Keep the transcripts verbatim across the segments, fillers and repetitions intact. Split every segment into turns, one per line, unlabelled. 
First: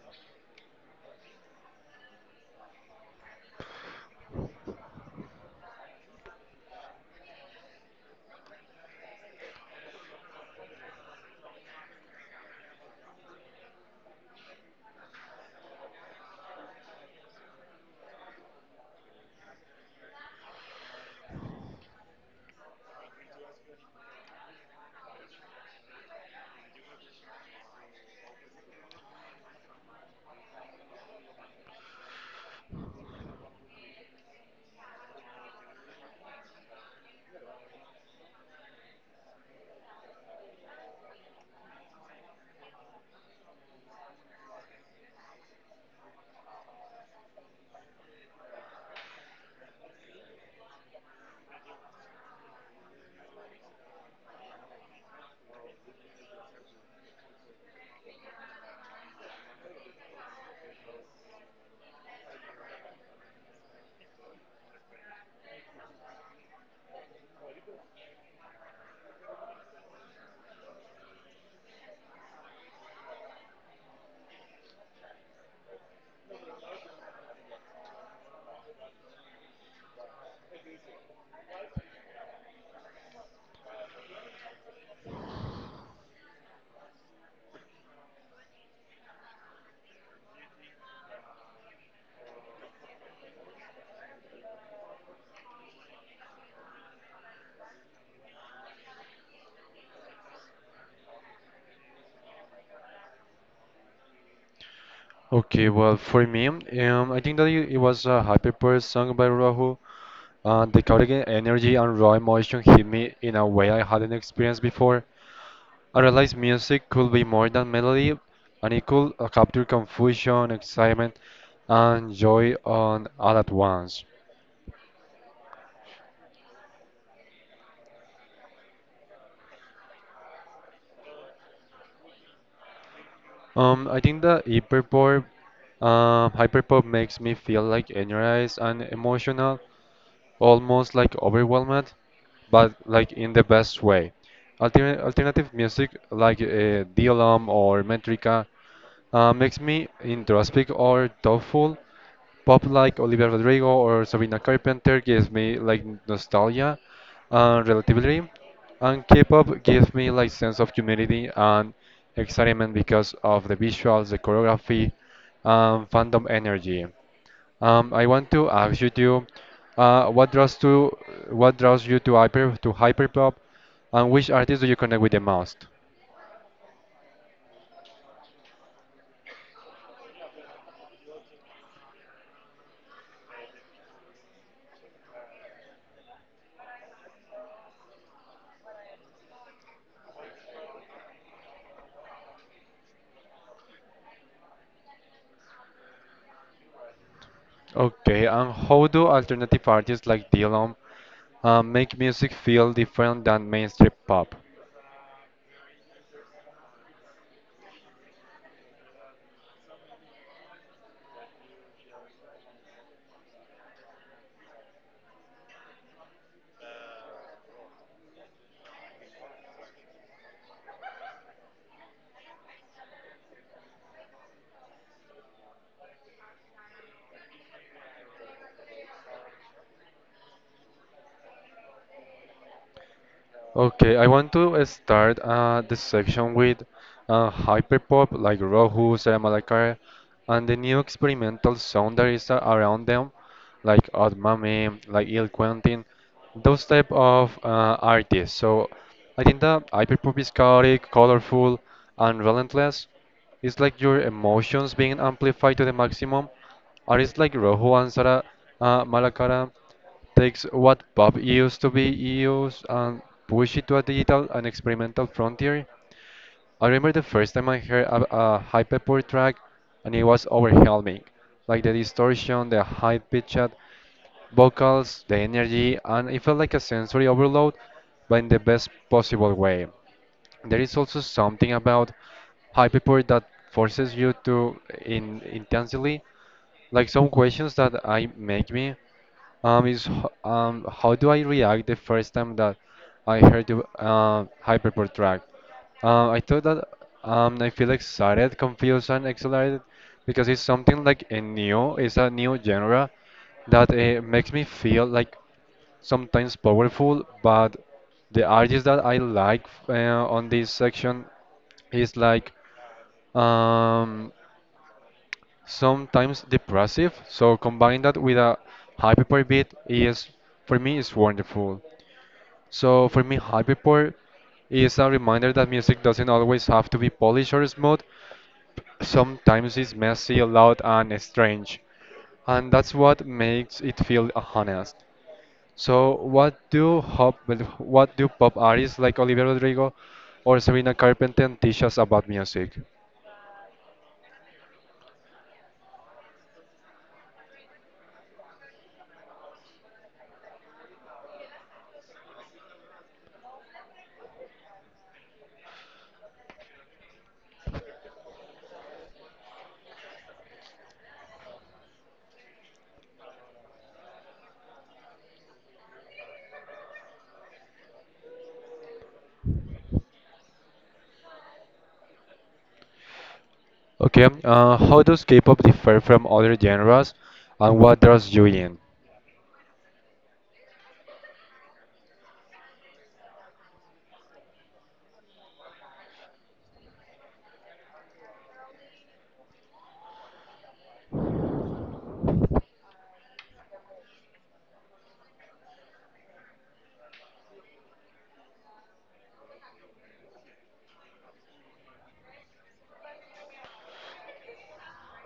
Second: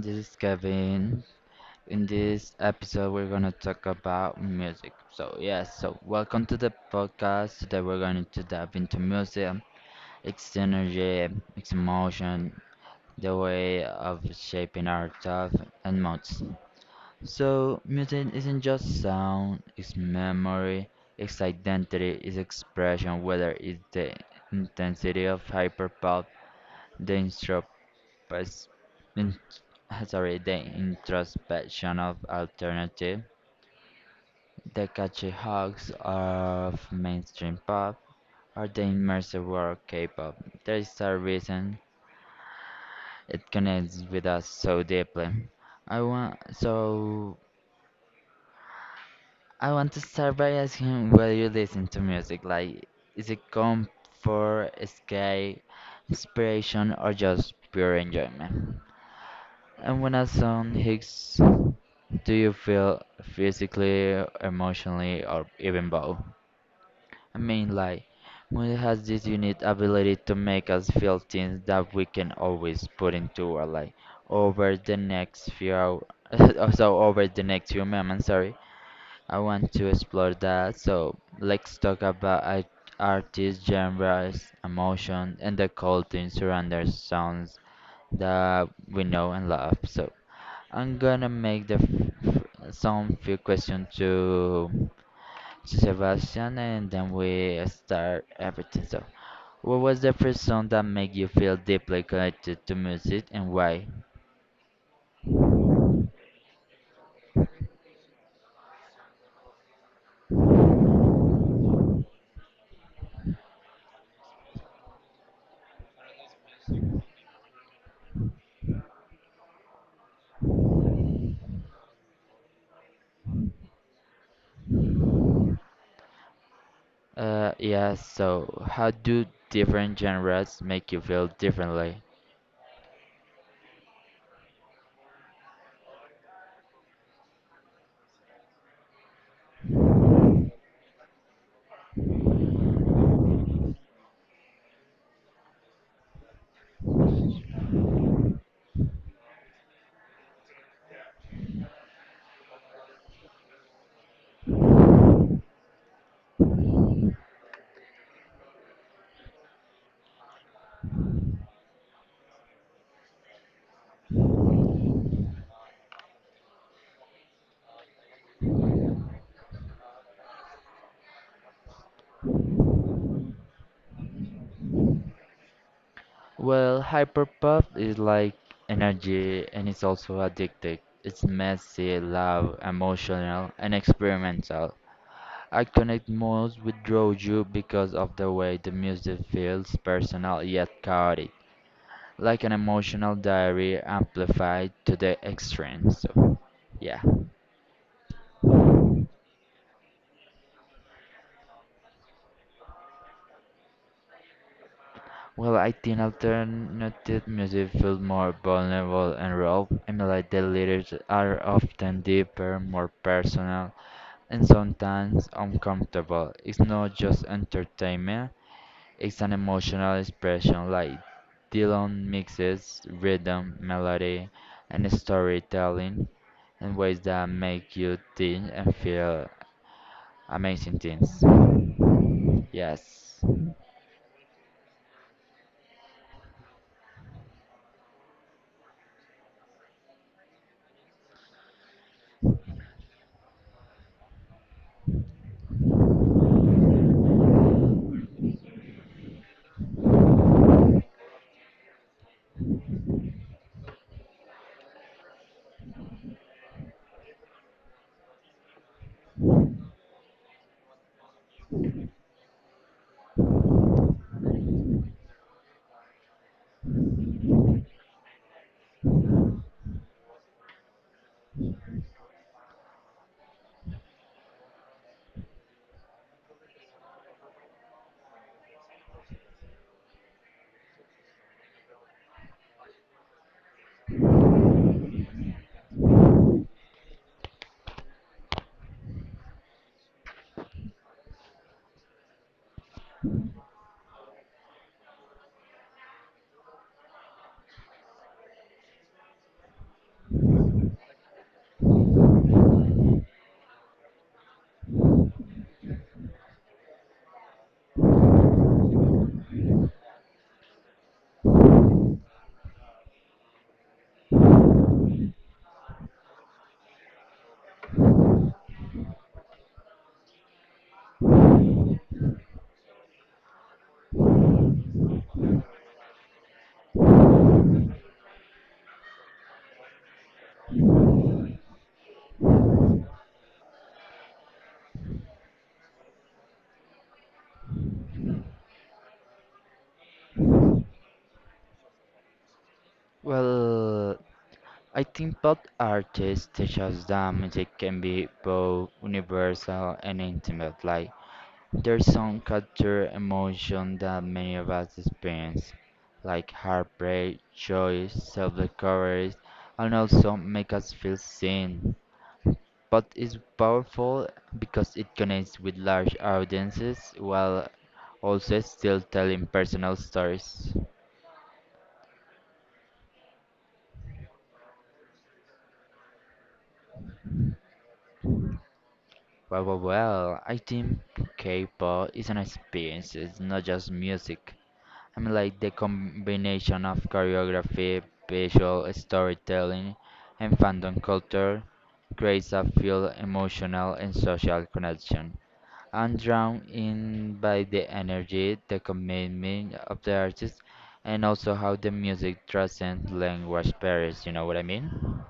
this is Kevin. In this episode, we're gonna talk about music. So yes, so welcome to the podcast. Today we're going to dive into music, its energy, its emotion, the way of shaping our thoughts and moods. So music isn't just sound; it's memory, it's identity, it's expression. Whether it's the intensity of hyperpop, the instru- first in, sorry, the introspection of alternative, the catchy hooks of mainstream pop, or the immersive world K-pop. There is a reason it connects with us so deeply. I want so I want to start by asking whether you listen to music. Like, is it comfort, escape, inspiration, or just pure enjoyment? And when a son hits, do you feel physically, emotionally, or even both? I mean, like, music has this unique ability to make us feel things that we can always put into our life over the next few hours. so over the next few moments, sorry, I want to explore that. So let's talk about art- artist genres, emotion, and the culture surrounding sounds that we know and love. So I'm gonna make the f- f- some few questions to to Sebastian, and then we start everything. So, what was the first song that made you feel deeply connected to music, and why?
Okay, well, for me, um, I think that it it was a hyperpower song by Rahul. Uh, the chaotic e- energy and raw emotion hit me in a way I hadn't experienced before. I realized music could be more than melody, and it could uh, capture confusion, excitement, and joy on all at once.
Uh, yeah. So, how do different genres make you feel differently?
Um, I think that hyperpower, um, hyperpop makes me feel like energized and emotional, almost like overwhelmed, but like in the best way. Alter alternative music like uh, D L M or Metrica uh, makes me introspect or thoughtful. Pop like Olivia Rodrigo or Sabrina Carpenter gives me like nostalgia and relativity, and K-pop gives me like sense of community and excitement because of the visuals, the choreography, and fandom energy. Um, I want to ask you to, uh, what draws to what draws you to hyper to hyperpop, and which artists do you connect with the most?
Well, hyperpop is like energy, and it's also addictive. It's messy, loud, emotional, and experimental. I connect most with Roju because of the way the music feels personal yet chaotic, like an emotional diary amplified to the extreme. So, yeah.
Okay, and how do alternative artists like Dylan uh, make music feel different than mainstream pop?
Well, I think alternative music feels more vulnerable and raw, and like the lyrics are often deeper, more personal, and sometimes uncomfortable. It's not just entertainment, it's an emotional expression, like Dylan mixes rhythm, melody, and storytelling in ways that make you think and feel amazing things. Yes.
Okay, I want to start uh, the section with uh, hyperpop like Rohu, Sarah Malakai, and the new experimental sound that is a- around them, like Admame, like Il Quentin, those type of uh, artists. So I think that hyperpop is chaotic, colorful, and relentless. It's like your emotions being amplified to the maximum. Artists like Rohu and Sarah uh, Malakai takes what pop used to be used and push it to a digital and experimental frontier. I remember the first time I heard a, a hyperpop track, and it was overwhelming, like the distortion, the high pitched vocals, the energy, and it felt like a sensory overload, but in the best possible way. There is also something about hyperpop that forces you to in, intensely. Like some questions that I make me um, is h- um, how do I react the first time that I heard the uh, Hyperport track? Uh, I thought that um, I feel excited, confused, and exhilarated because it's something like a new, it's a new genre that uh, makes me feel like sometimes powerful, but the artist that I like uh, on this section is like um, sometimes depressive. So combine that with a hyperbeat is for me is wonderful. So for me, hyperpop is a reminder that music doesn't always have to be polished or smooth. Sometimes it's messy, loud, and strange, and that's what makes it feel honest. So what do hop, well, what do pop artists like Olivia Rodrigo or Sabrina Carpenter teach us about music?
Well, I think pop artists teach us that music can be both universal and intimate. Like, their song capture emotion that many of us experience, like heartbreak, joy, self-discovery, and also make us feel seen. But it's powerful because it connects with large audiences while also still telling personal stories.
Okay, um, uh, how does K-pop differ from other genres, and what draws you in?
Well, well, well, I think K-pop is an experience, it's not just music. I mean, like the combination of choreography, visual storytelling, and fandom culture creates a feel emotional and social connection. I'm drawn in by the energy, the commitment of the artist, and also how the music transcends language barriers. You know what I mean?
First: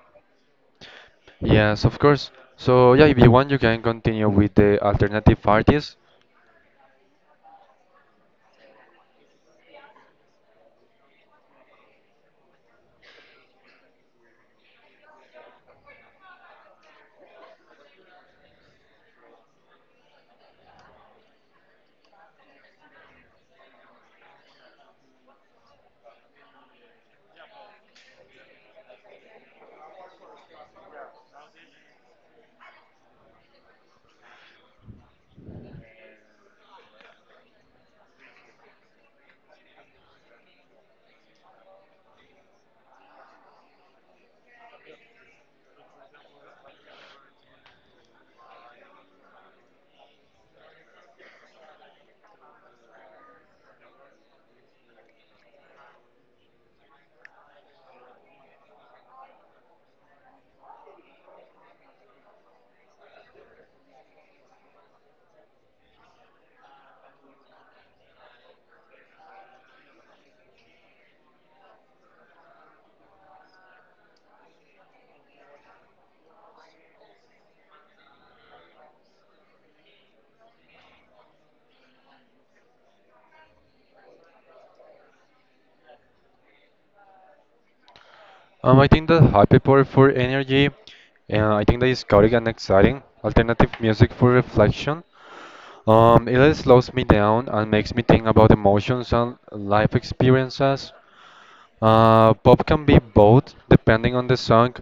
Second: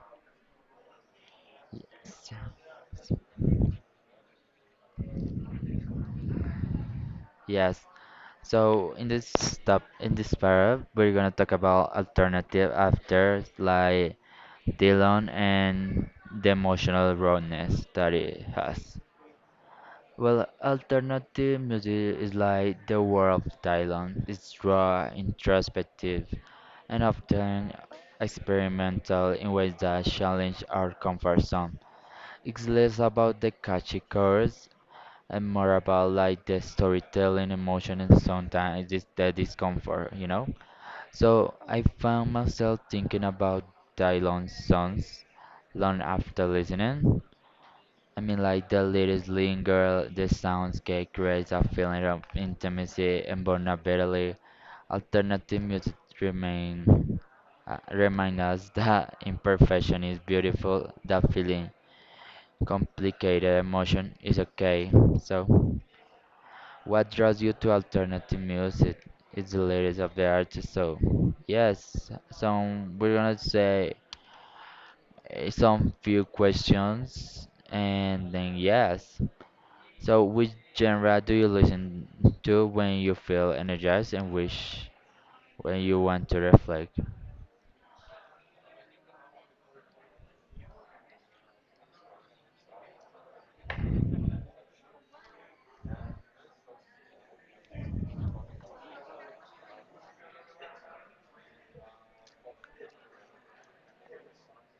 Yes, of course.
Yes.
So yeah, if you want, you can continue with the alternative artists.
Yes, so in this step, in this para, we're gonna talk about alternative after like Dylan and the emotional rawness that it has. Well, alternative music is like the world of Dylan. It's raw, introspective, and often experimental in ways that challenge our comfort zone. It's less about the catchy chords and more about like the storytelling, emotion, and sometimes it's the discomfort, you know? So I found myself thinking about Dylan songs long after listening. I mean, like the lyrics linger, the soundscape creates a feeling of intimacy and vulnerability. Alternative music remain, uh, remind us that imperfection is beautiful, that feeling complicated emotion is okay. So, what draws you to alternative music? It's the lyrics of the artist. So, yes, some we're gonna say eh, some few questions, and then yes. So, which genre do you listen to when you feel energized and which when you want to reflect?
Um, I think that happy power for energy, and I think that is chaotic and exciting. Alternative music for reflection. Um, it slows me down and makes me think about emotions and life experiences. Uh, pop can be both, depending on the song,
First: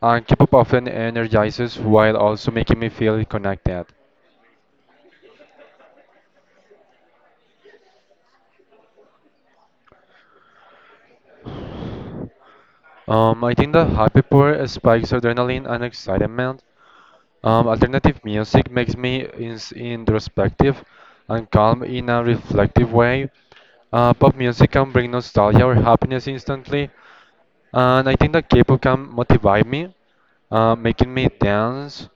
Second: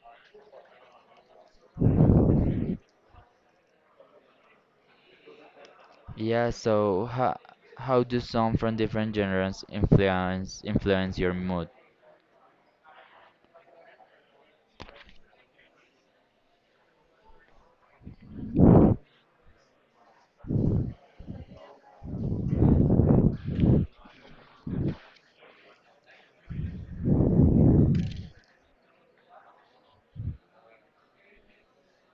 and K-pop often energizes while also making me feel connected.
Yeah. So, how how do songs from different genres influence influence your mood?
Um, I think that happy hour spikes adrenaline and excitement. Um, alternative music makes me ins introspective and calm in a reflective way. Uh, pop music can bring nostalgia or happiness instantly, and I think that K-pop can motivate me, uh, making me dance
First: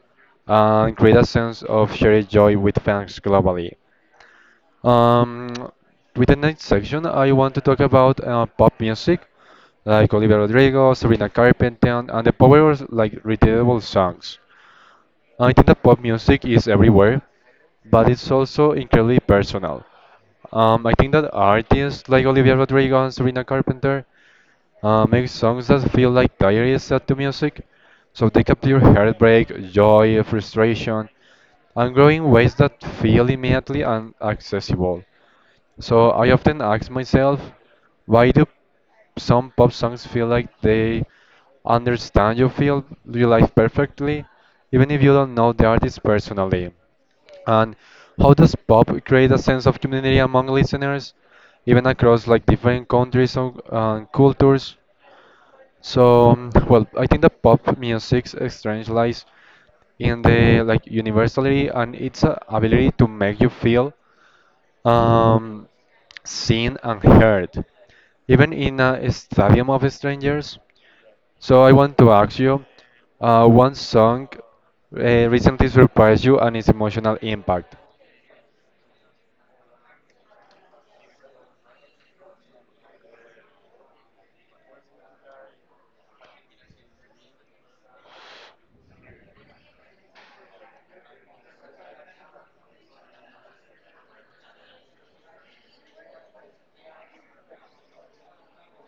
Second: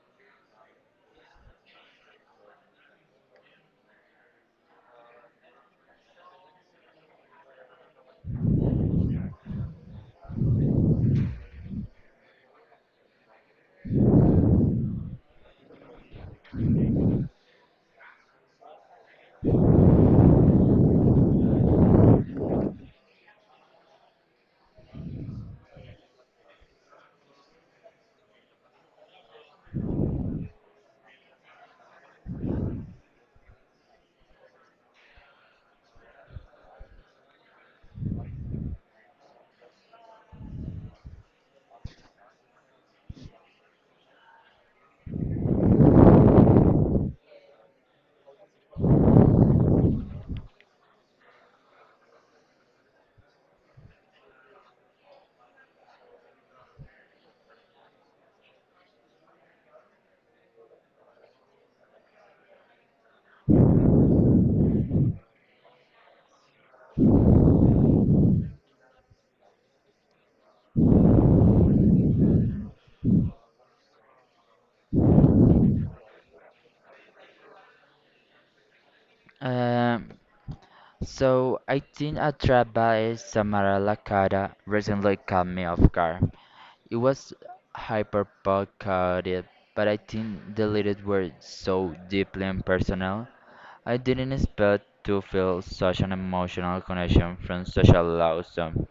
and create a sense of shared joy with fans globally. Um, with the next section, I want to talk about uh, pop music, like Olivia Rodrigo, Sabrina Carpenter, and the power of like relatable songs. I think that pop music is everywhere, but it's also incredibly personal. Um, I think that artists like Olivia Rodrigo and Sabrina Carpenter uh, make songs that feel like diaries set to music, so they capture heartbreak, joy, frustration, and grow in ways that feel immediately and accessible. So I often ask myself, why do some pop songs feel like they understand your feel your life perfectly, even if you don't know the artist personally? And how does pop create a sense of community among listeners, even across like different countries or uh, cultures? So, um, well, I think that pop music's strange lies in the like universality and its uh, ability to make you feel um, seen and heard, even in a stadium of strangers. So I want to ask you, uh, one song uh, recently surprised you and its emotional impact.
Um, So I think a trap by Samara Lakata recently caught me off guard. It was hyperbolic, but I think the lyrics were so deeply impersonal. I didn't expect to feel such an emotional connection from such a loud song.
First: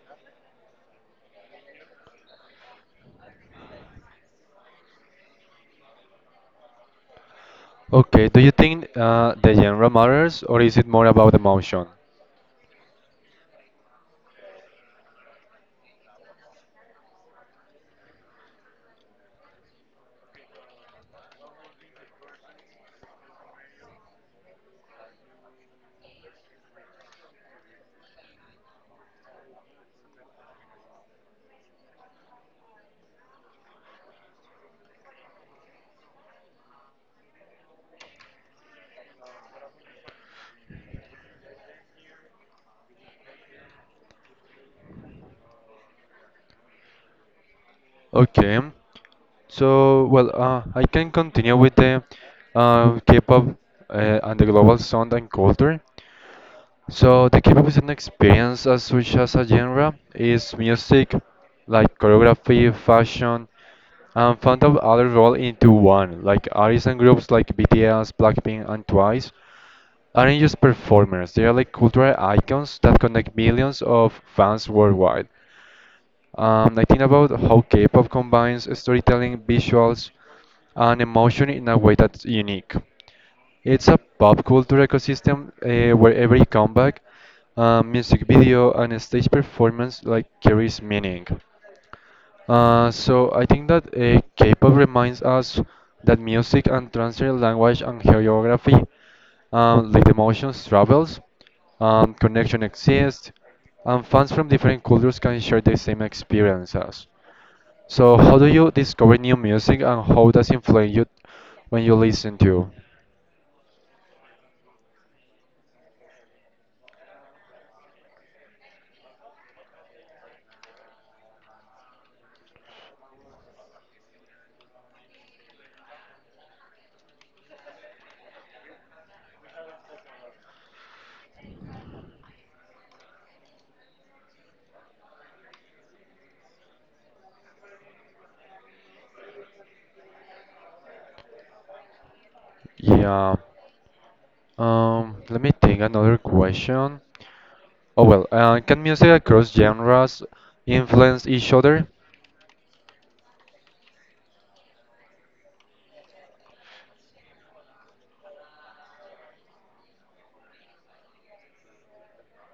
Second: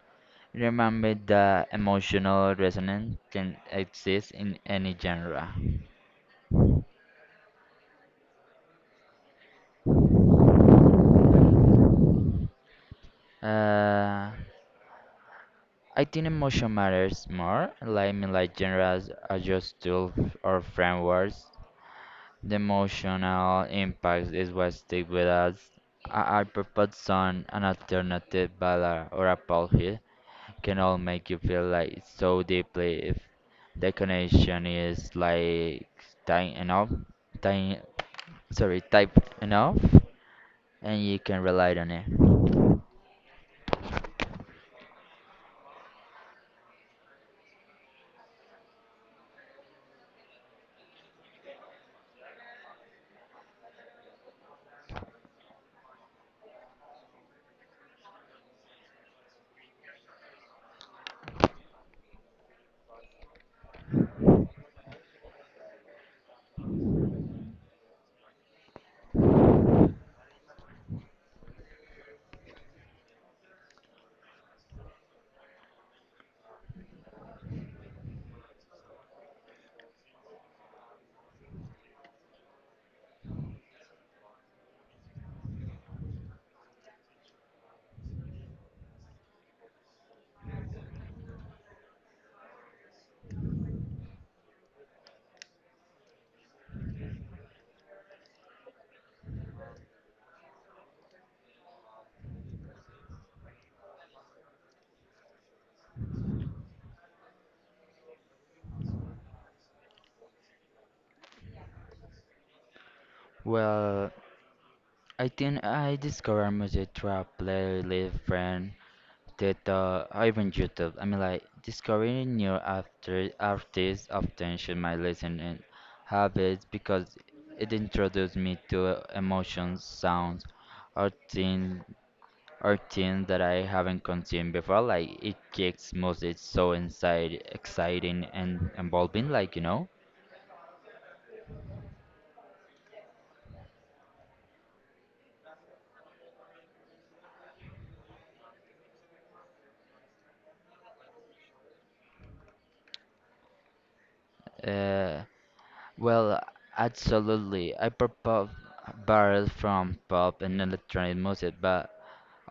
Remember that emotional resonance can exist in any genre.
Okay, do you think uh, the genre matters or is it more about emotion?
Uh, I think emotion matters more. Like, I mean, like genres are just tools or frameworks. The emotional impact is what sticks with us. A I propose song, an alternative ballad, or a pop hit can all make you feel like so deeply if the connection is like tight enough, tight, sorry, tight enough, and you can rely on it.
Okay, so well, uh, I can continue with the uh, K-pop uh, and the global sound and culture. So the K-pop experience as such as a genre is music, like choreography, fashion, and found out other roll into one. Like artists and groups like B T S, Blackpink, and Twice aren't just performers; they are like cultural icons that connect millions of fans worldwide. Um, I think about how K-pop combines storytelling, visuals, and emotion in a way that's unique. It's a pop culture ecosystem uh, where every comeback, uh, music video, and stage performance like carries meaning. Uh, so I think that uh, K-pop reminds us that music and transfer language and choreography, um, like emotions, travels, um, connection exists, and fans from different cultures can share the same experiences. So how do you discover new music and how does it influence you when you listen to?
Well, I think I discovered music through a playlist friend. that uh, even YouTube. I mean, like discovering new after artists often shape my listening habits because it introduced me to uh, emotions, sounds, or things, or things that I haven't consumed before. Like it kicks music so inside, exciting and involving. Like you know,
Yeah. Um, let me think another question. Oh well, uh, can music across genres influence each other?
uh, well, absolutely. I propose barrel from pop and electronic music, but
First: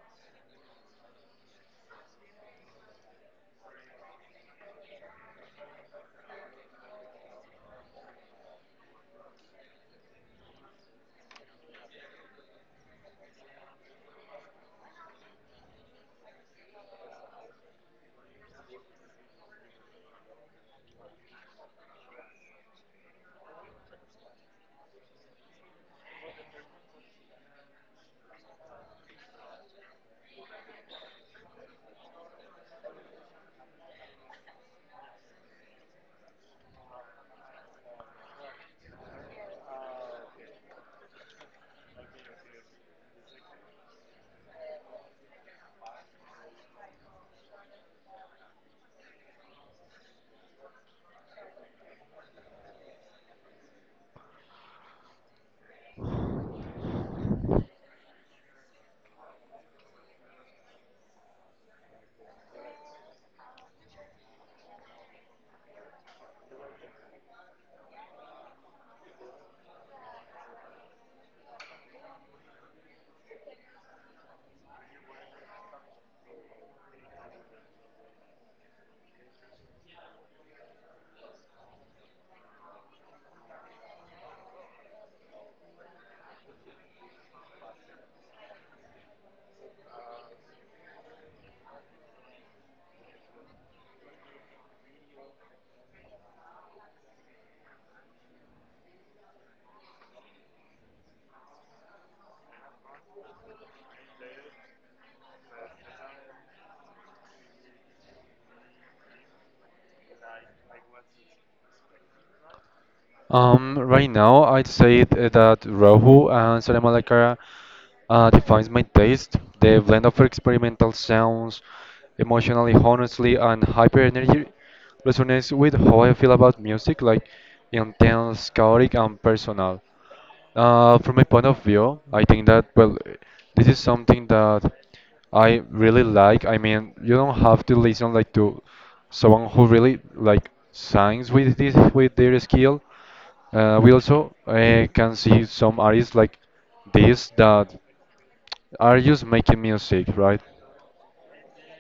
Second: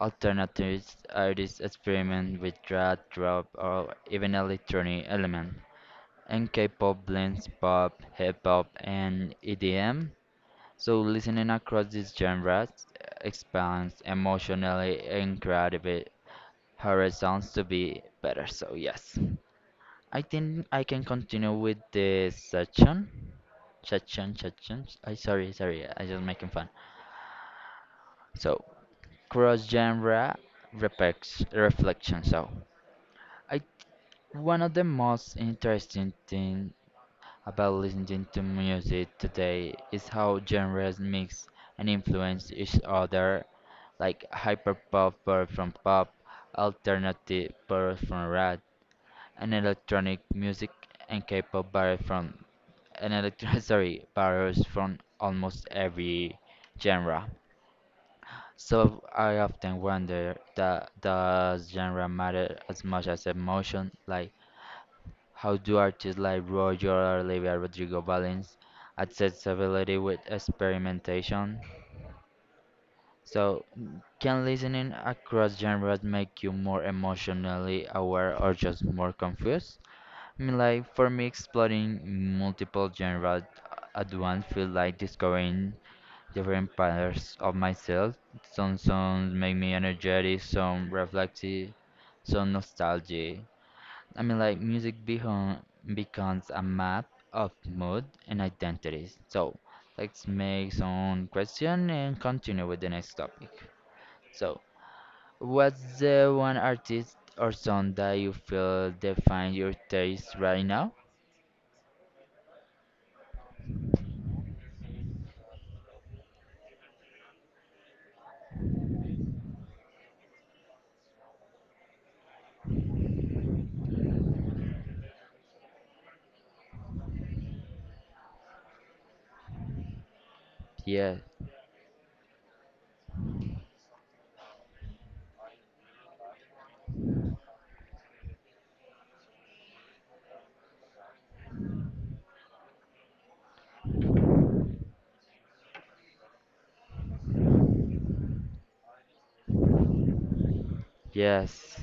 alternatives are these experiment with drag, drop, or even electronic element. And K-pop blends pop, hip-hop, and E D M. So listening across these genres expands emotionally and creatively horizons to be better. So yes, I think I can continue with this section. Section, section. I sorry, sorry. I just making fun. So cross genre reflex reflection. So. I one of the most interesting things about listening to music today is how genres mix and influence each other, like hyperpop birth from pop, alternative birth from rap, and electronic music and K-pop vary from and electro sorry varies from almost every genre. So I often wonder that does genre matter as much as emotion, like how do artists like Roger or Olivia Rodrigo balance accessibility with experimentation? So, mm, can listening across genres make you more emotionally aware or just more confused? I mean, like, for me, exploring multiple genres at once feels like discovering different parts of myself. Some songs make me energetic, some reflective, some nostalgic. I mean, like music become, becomes a map of mood and identities. So let's make some question and continue with the next topic. So, what's the one artist or song that you feel define your taste right now?
Um, right now, I'd say th- that Rohu and Sara Malacara uh, defines my taste. The blend of experimental sounds, emotionally honestly, and hyper energy resonates with how I feel about music, like intense, chaotic, and personal. Uh,
Yeah,
from my point of view, I think that, well, this is something that I really like. I mean, you don't have to listen like to someone who really like signs with this with their skill. Uh, we also uh, can see some artists like this that are just making music, right?
yes.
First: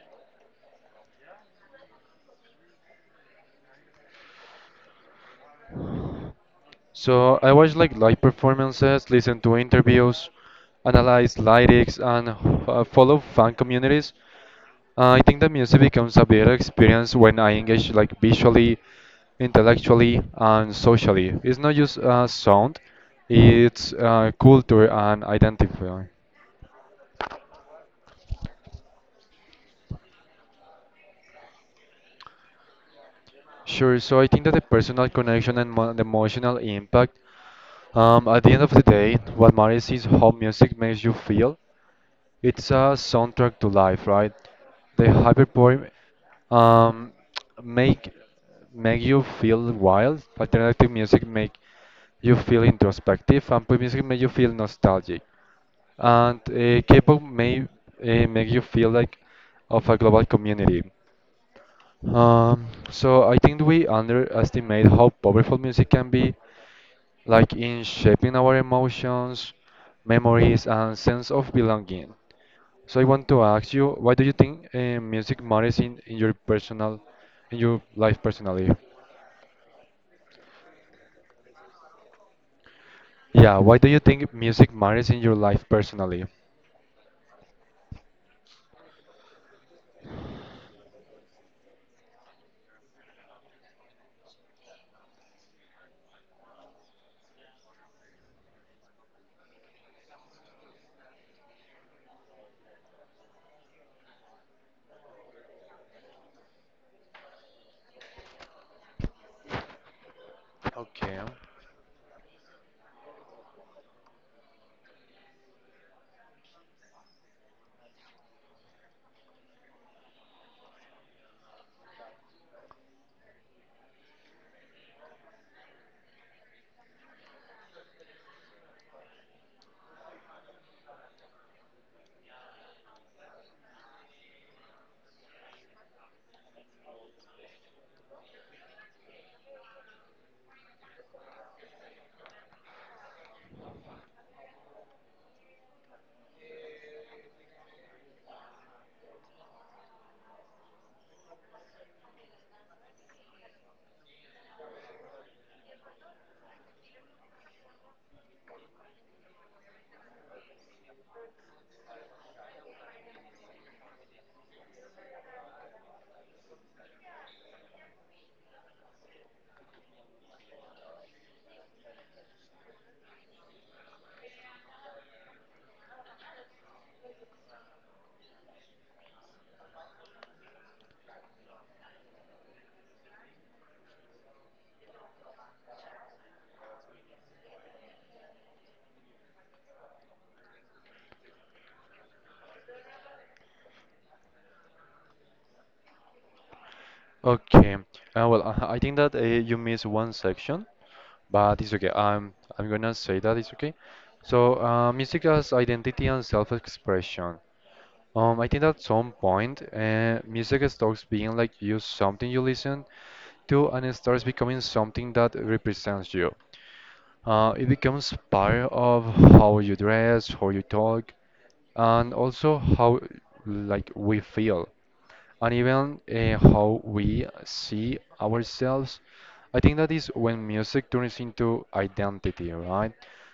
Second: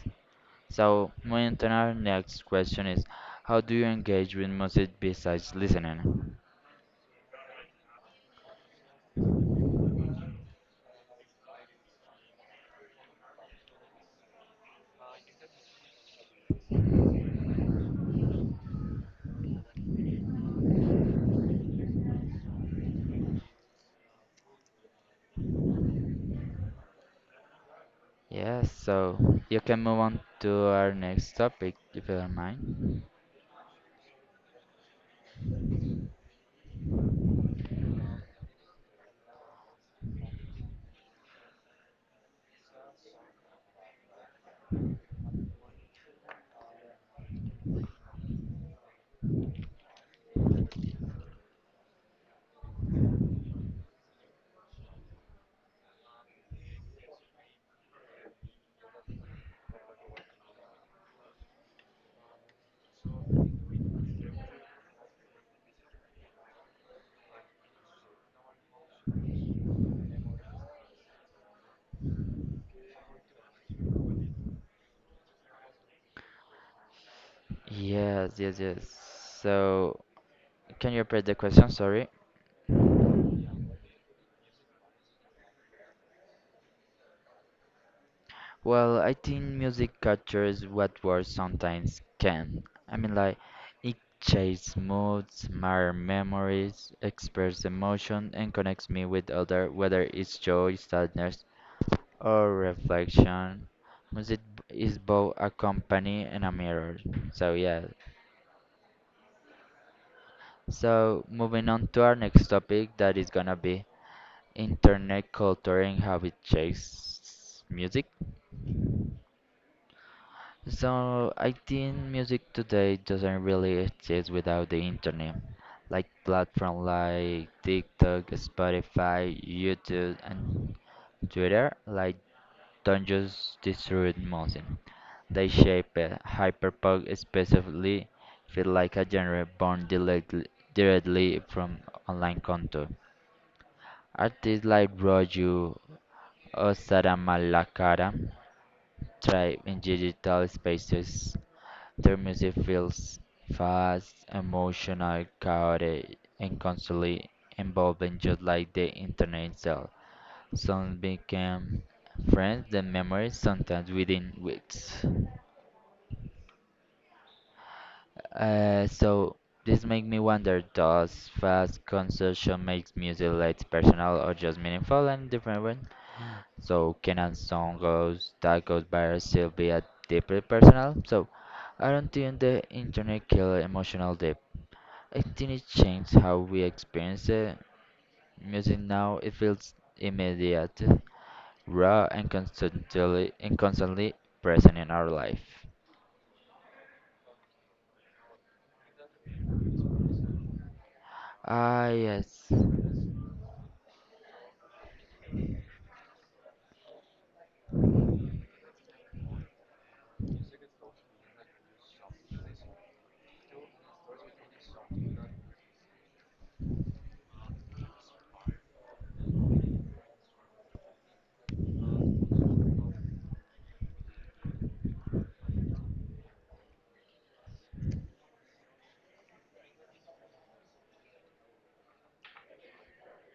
So, moving to our next question is, how do you engage with music besides listening?
So I watch like live performances, listen to interviews, analyze lyrics, and uh, follow fan communities Uh, I think that music becomes a better experience when I engage like visually, intellectually, and socially. It's not just uh, sound, it's uh, culture and identity.
Yes, so you can move on to our next topic if you don't mind.
Sure, so I think that the personal connection and mo- the emotional impact, um, at the end of the day, what matters is how music makes you feel It's a soundtrack to life, right? The hyperpoem um, make make you feel wild. Alternative music make you feel introspective, and pop music make you feel nostalgic. And uh, K-pop may uh, make you feel like of a global community. Um, so I think we underestimate how powerful music can be like in shaping our emotions, memories, and sense of belonging. So I want to ask you, why do you think uh, music matters in, in your personal, in your life
Yes, yes,
personally?
yes. So, can you repeat the question? Sorry.
Yeah, why do you think music matters in your life personally?
Well, I think music captures what words sometimes can. I mean, like, it shapes moods, mirrors memories, expresses emotion, and connects me with other, whether it's joy, sadness, or reflection. Music b- is both a company and a mirror. So, yeah.
Okay.
So, moving on to our next topic, that is gonna be internet culture and how it shapes music. So I think music today doesn't really exist without the internet. Like platforms like TikTok, Spotify, YouTube, and Twitter, like don't just destroy music. They shape it. Hyperpunk specifically feel like a genre born directly, directly from online content. Artists like light Osaramalakara thrive in digital spaces. Their music feels fast, emotional, chaotic, and constantly evolving just like the internet itself. Some became friends, then memories, sometimes within weeks. Uh, so this make me wonder, does fast consumption makes music less personal or just meaningful and different one? So can a song goes that goes viral still be a deeply personal? So I don't think the internet kill emotional depth. I think it changed how we experience it. Music now it feels immediate, raw and constantly and constantly present in our life.
Okay, uh, well, uh, I think that uh, you missed one section, but it's
Ah
okay. I'm
yes.
I'm gonna say that it's okay. So, uh, music as identity and self-expression. Um, I think at some point, uh, music stops being like just something you listen to and it starts becoming something that represents you. Uh, it becomes part of how you dress, how you talk, and also how like we feel and even uh, how we see ourselves. I think that is when music turns into identity, right?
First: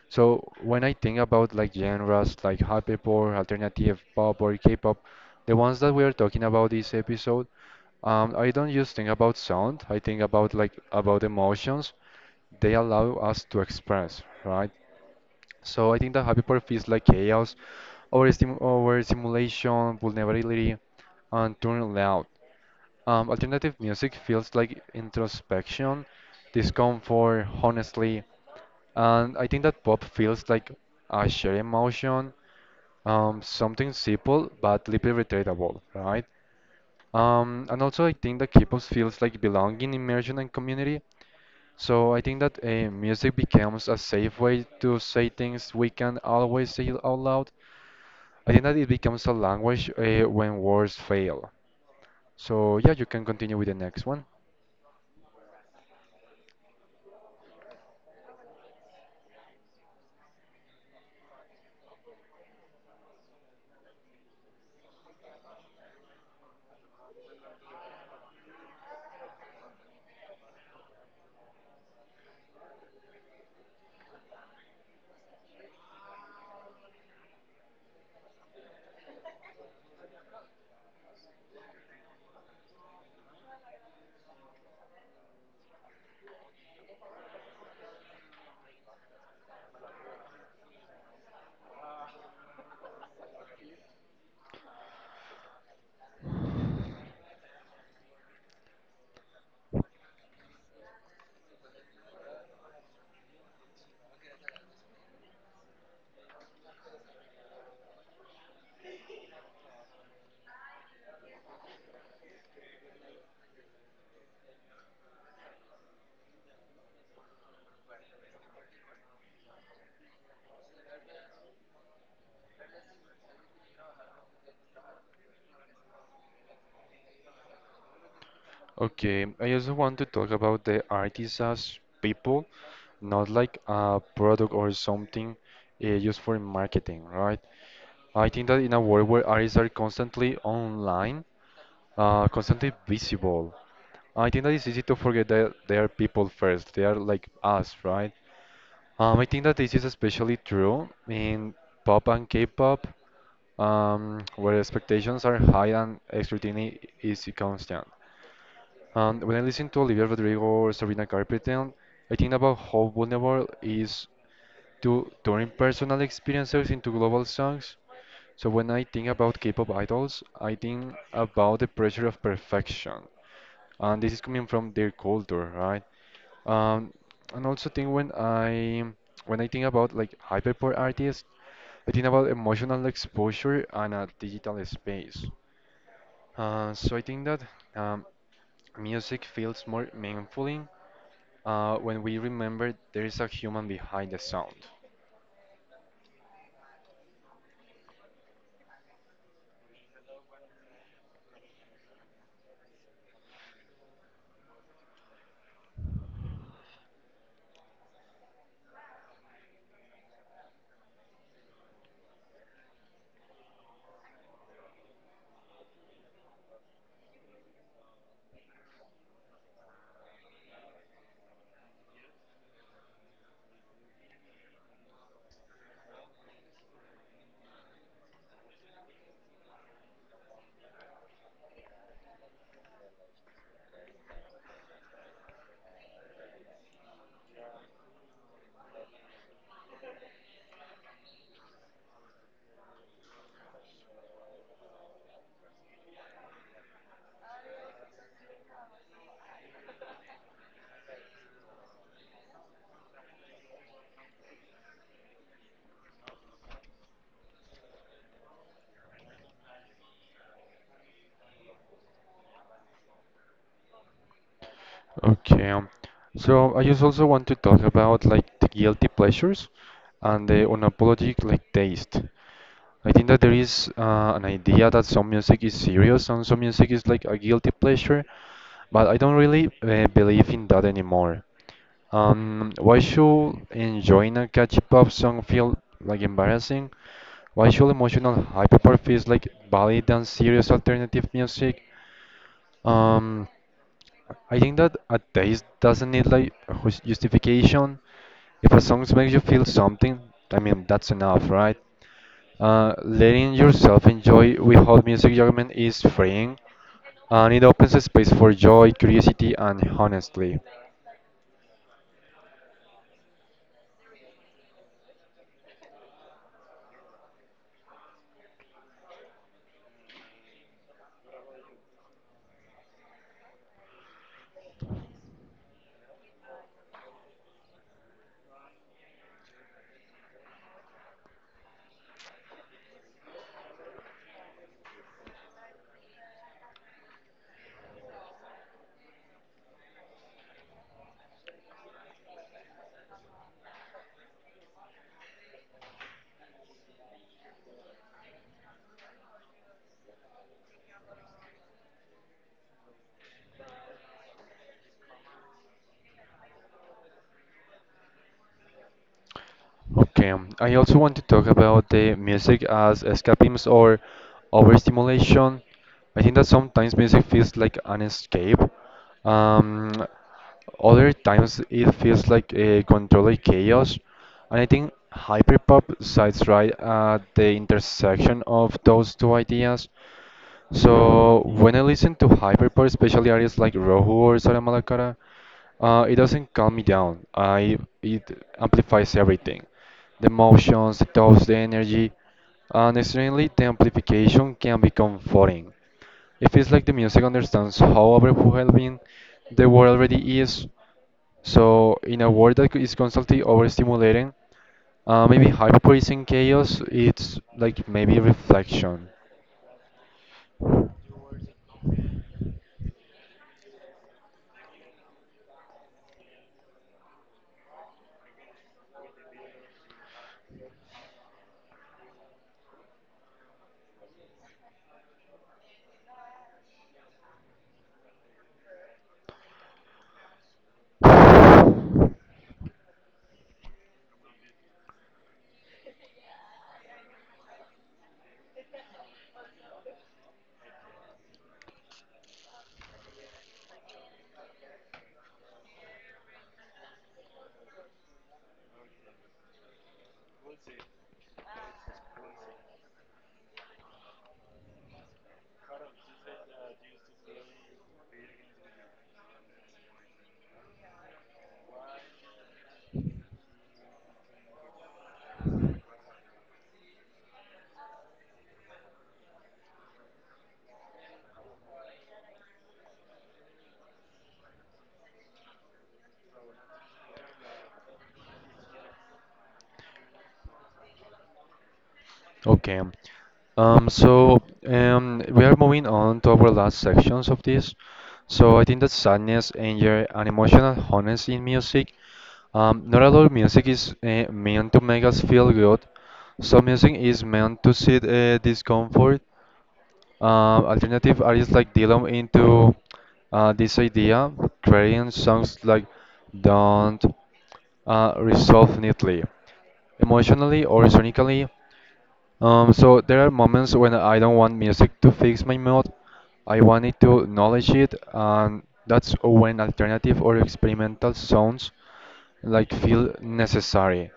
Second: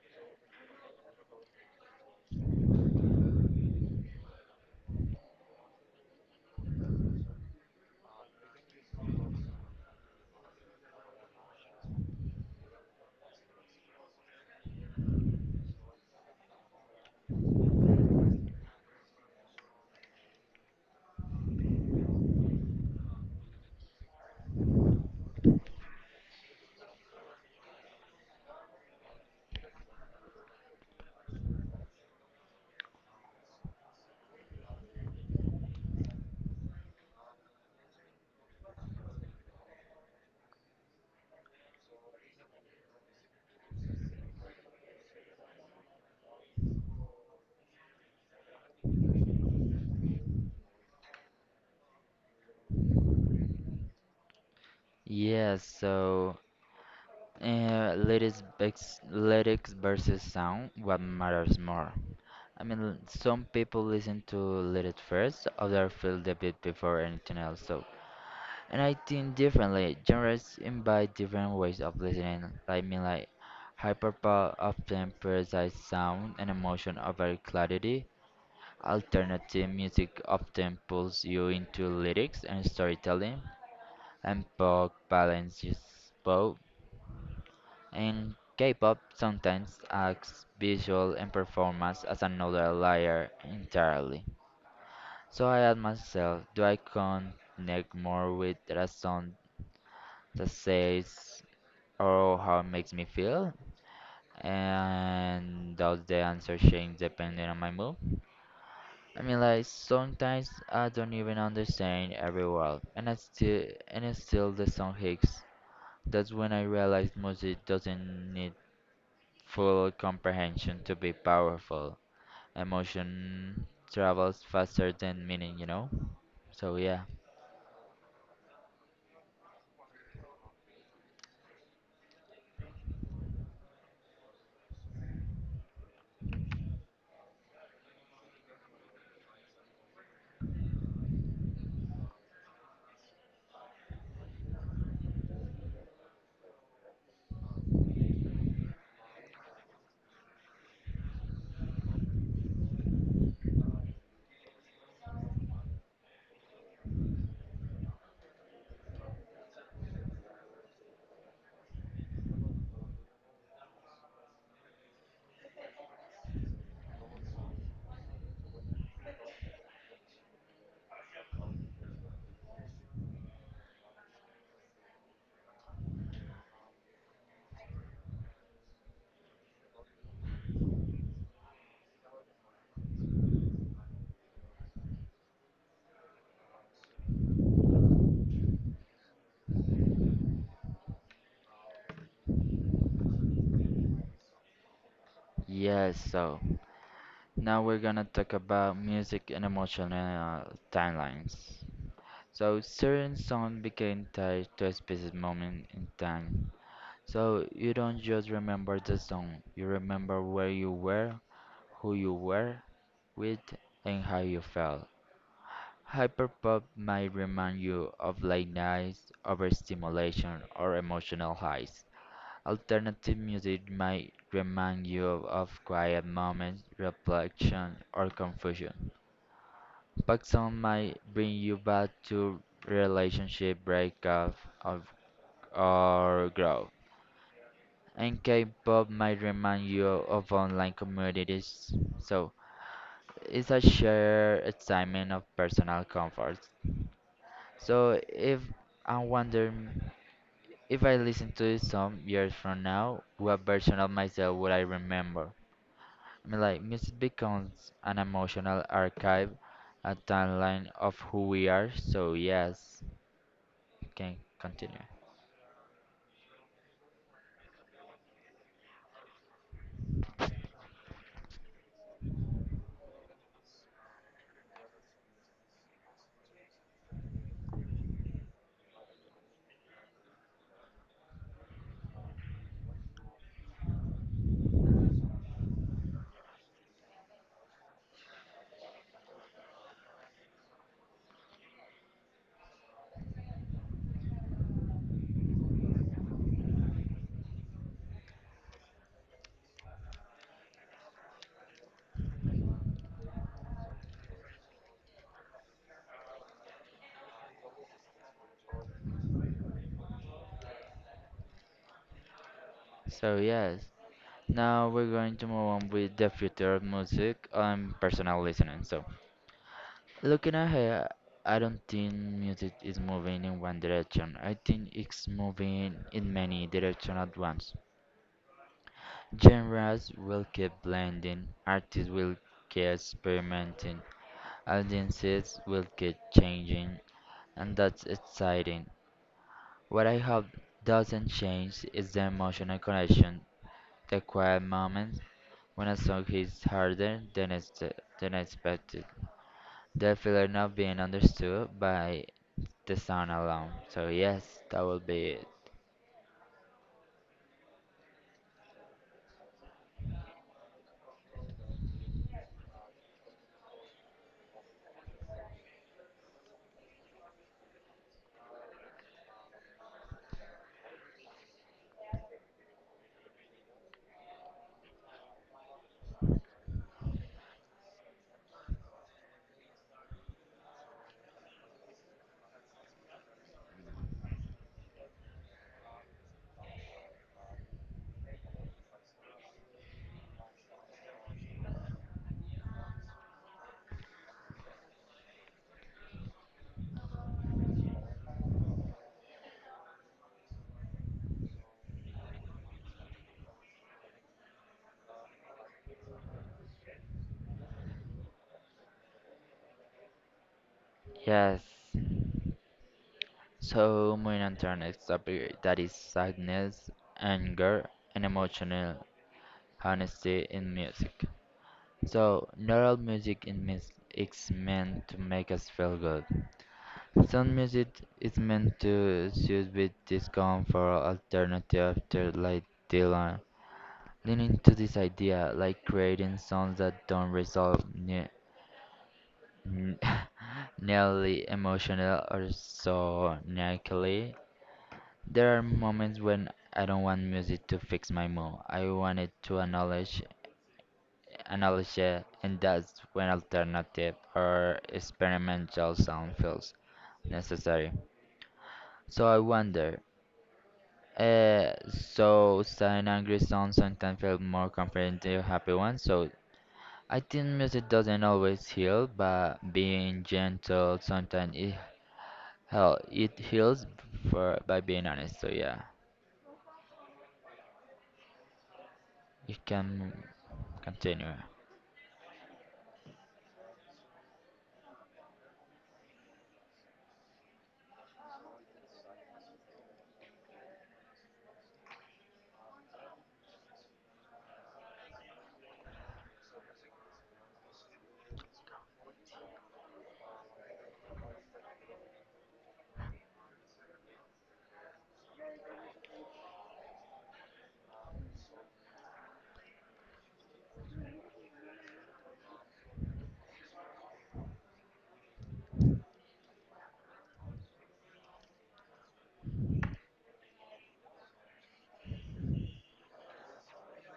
So when I think about like genres like hyperpop, alternative pop, or K-pop, the ones that we are talking about this episode, um, I don't just think about sound. I think about like about emotions they allow us to express, right? So I think that hyperpop feels like chaos, overstim overstimulation, vulnerability, and turning loud. Um, alternative music feels like introspection, discomfort, honestly, and I think that pop feels like a shared emotion, um, something simple but deeply relatable, right? Um, and also, I think that K-pop feels like belonging, immersion, and community. So I think that uh, music becomes a safe way to say things we can always say out loud. I think that it becomes a language uh, when words fail. So yeah, you can continue with the next one.
Yeah, so uh, lyrics, vex- lyrics versus sound, what matters more? I mean, some people listen to lyrics first, others feel the beat before anything else. So, and I think differently. Genres invite different ways of listening. like, I mean, like hyperpop often prioritizes sound and emotion over clarity. Alternative music often pulls you into lyrics and storytelling, and pop balances both. In K-pop, sometimes acts, visual, and performance as another layer entirely. So I ask myself, do I connect more with the song that says or how it makes me feel? And does the answer change depending on my mood? I mean, like sometimes I don't even understand every word, and I still and it's still the song hits. That's when I realize music doesn't need full comprehension to be powerful. Emotion travels faster than meaning, you know? So, yeah.
Okay, I also want to talk about the artists as people, not like a product or something uh, used for marketing, right? I think that in a world where artists are constantly online, uh, constantly visible, I think that it's easy to forget that they are people first. They are like us, right? Um, I think that this is especially true in pop and K-pop, um, where expectations are high and scrutiny is constant. And when I listen to Olivia Rodrigo or Sabrina Carpenter, I think about how vulnerable is to turning personal experiences into global songs. So when I think about K-pop idols, I think about the pressure of perfection, and this is coming from their culture, right? Um, and also think when I when I think about like hyperpop artists, I think about emotional exposure and a digital space. Uh, so I think that um, music feels more meaningfully Uh, when we remember there is a human behind the sound.
Yes, so now we're gonna talk about music and emotional uh, timelines. So, certain song became tied to a specific moment in time. So, you don't just remember the song, you remember where you were, who you were with, and how you felt. Hyperpop might remind you of late nights, overstimulation, or emotional highs. Alternative music might remind you of quiet moments, reflection, or confusion. Pop song might bring you back to relationship breakup of or growth. And K-pop might remind you of online communities. So it's a shared excitement of personal comfort. So if I wonder m- if I listen to it some years from now, what version of myself would I remember? I mean, like music becomes an emotional archive, a timeline of who we are. So yes, can continue.
Okay. um, So I just also want to talk about like the guilty pleasures and the unapologetic like taste. I think that there is uh, an idea that some music is serious and some music is like a guilty pleasure, but I don't really uh, believe in that anymore. Um, why should enjoying a catchy pop song feel like embarrassing? Why should emotional hyperpop feels like valid and serious alternative music? Um, I think that a taste doesn't need like a jus- justification. If a song makes you feel something, I mean that's enough, right? Uh, letting yourself enjoy without music judgment is freeing, and it opens a space for joy, curiosity, and honestly.
So yes, now we're going to move on with the future of music and personal listening. So looking ahead, I don't think music is moving in one direction. I think it's moving in many directions at once. Genres will keep blending, artists will keep experimenting, audiences will keep changing, and that's exciting. What I hope doesn't change is the emotional connection, the quiet moments when a song hits harder than, ex- than expected, the feeling of being understood by the sound alone. So, yes, that will be it.
Okay, um, I also want to talk about the music as escapism or overstimulation. I think that sometimes music feels like an escape. Um, Other times it feels like a controlled chaos. And I think hyperpop sides right at the intersection of those two ideas. So when I listen to hyperpop, especially artists like Rohu or Sara Malacara, uh, it doesn't calm me down. I It amplifies everything, the emotions, the thoughts, the energy, and extremely the amplification can be comforting. It feels like the music understands how overwhelming the world already is. So in a world that is constantly overstimulating, uh, maybe hyperpop is in chaos. It's like maybe reflection.
Yes. So, moving on to our next topic, that is sadness, anger, and emotional honesty in music. So, not all music in mis- is meant to make us feel good. Some music is meant to soothe with discomfort, alternative
Okay.
to like Dylan, leaning to this idea, like creating songs that don't resolve ne- nearly emotional or so sonically. There are moments when I don't want music to fix my mood. I want it to acknowledge, acknowledge it, and that's when alternative or experimental sound feels necessary. So I wonder. Uh, so sad and angry songs sometimes feel more comforting than happy ones. So I think music doesn't always heal, but being gentle sometimes it hell it heals for by being honest. So yeah, you can continue.
Um, so um, we are moving on to our last sections of this. So I think that sadness, anger, and emotional honesty in music. Um, not all music is uh, meant to make us feel good. Some music is meant to seed uh, discomfort. Um, alternative artists like Dylan into uh, this idea, creating songs like "Don't" uh, resolve neatly, emotionally or sonically. Um, so there are moments when I don't want music to fix my mood. I want it to acknowledge it, and that's when alternative or experimental sounds like feel necessary.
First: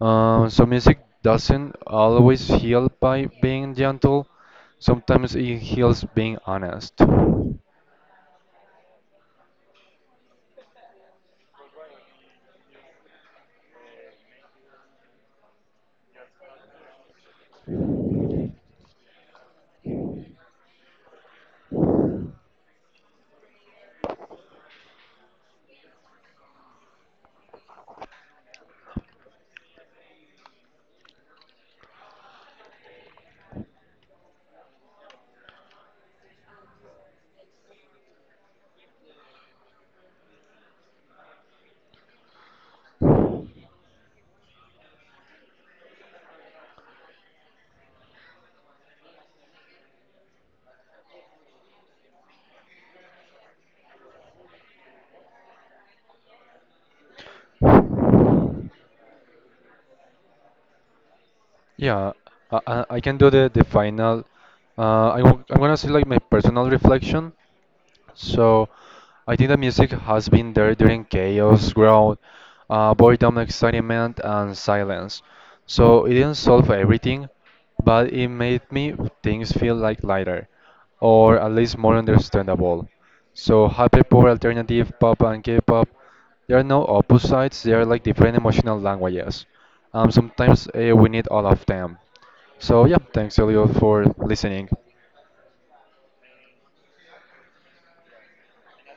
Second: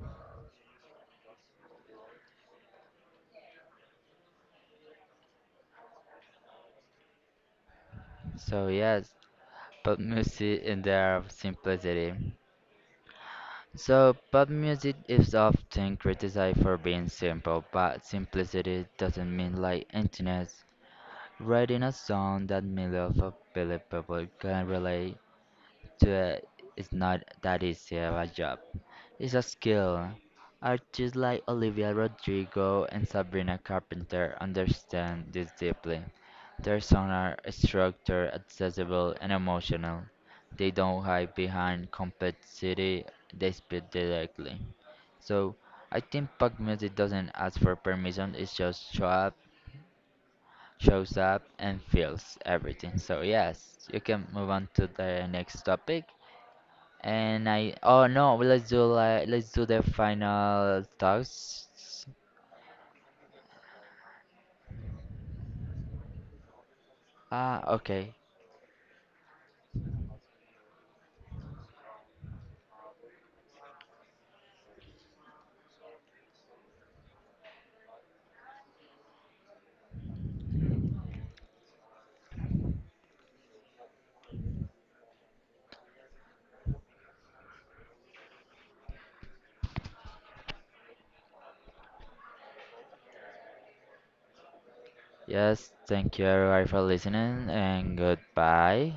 Um, so music doesn't always heal by being gentle. Sometimes it heals being honest.
So yes, pop music in their simplicity. So pop music is often criticized for being simple, but simplicity doesn't mean like emptiness. Writing a song that millions of Philip people can relate to, it's not that easy of a job. It's a skill. Artists like Olivia Rodrigo and Sabrina Carpenter understand this deeply. Their songs are structured, accessible, and emotional. They don't hide behind complexity, they speak directly. So, I think pop music doesn't ask for permission, it just show up, shows up and feels everything. So, yes, you can move on to the next topic. And I oh no, well, let's do like let's do the final thoughts.
Yeah, I, I I can do the, the final. Uh, I am gonna say like my personal reflection.
Ah, okay.
So I think that music has been there during chaos, growth, uh, boredom, excitement, and silence. So it didn't solve everything, but it made me things feel like lighter, or at least more understandable. So happy pop, alternative pop, and K-pop, they are no opposites. They are like different emotional languages. Um, sometimes uh, we need all of them. So yeah, thanks Elliot for listening.
Yes, thank you everybody for listening and goodbye.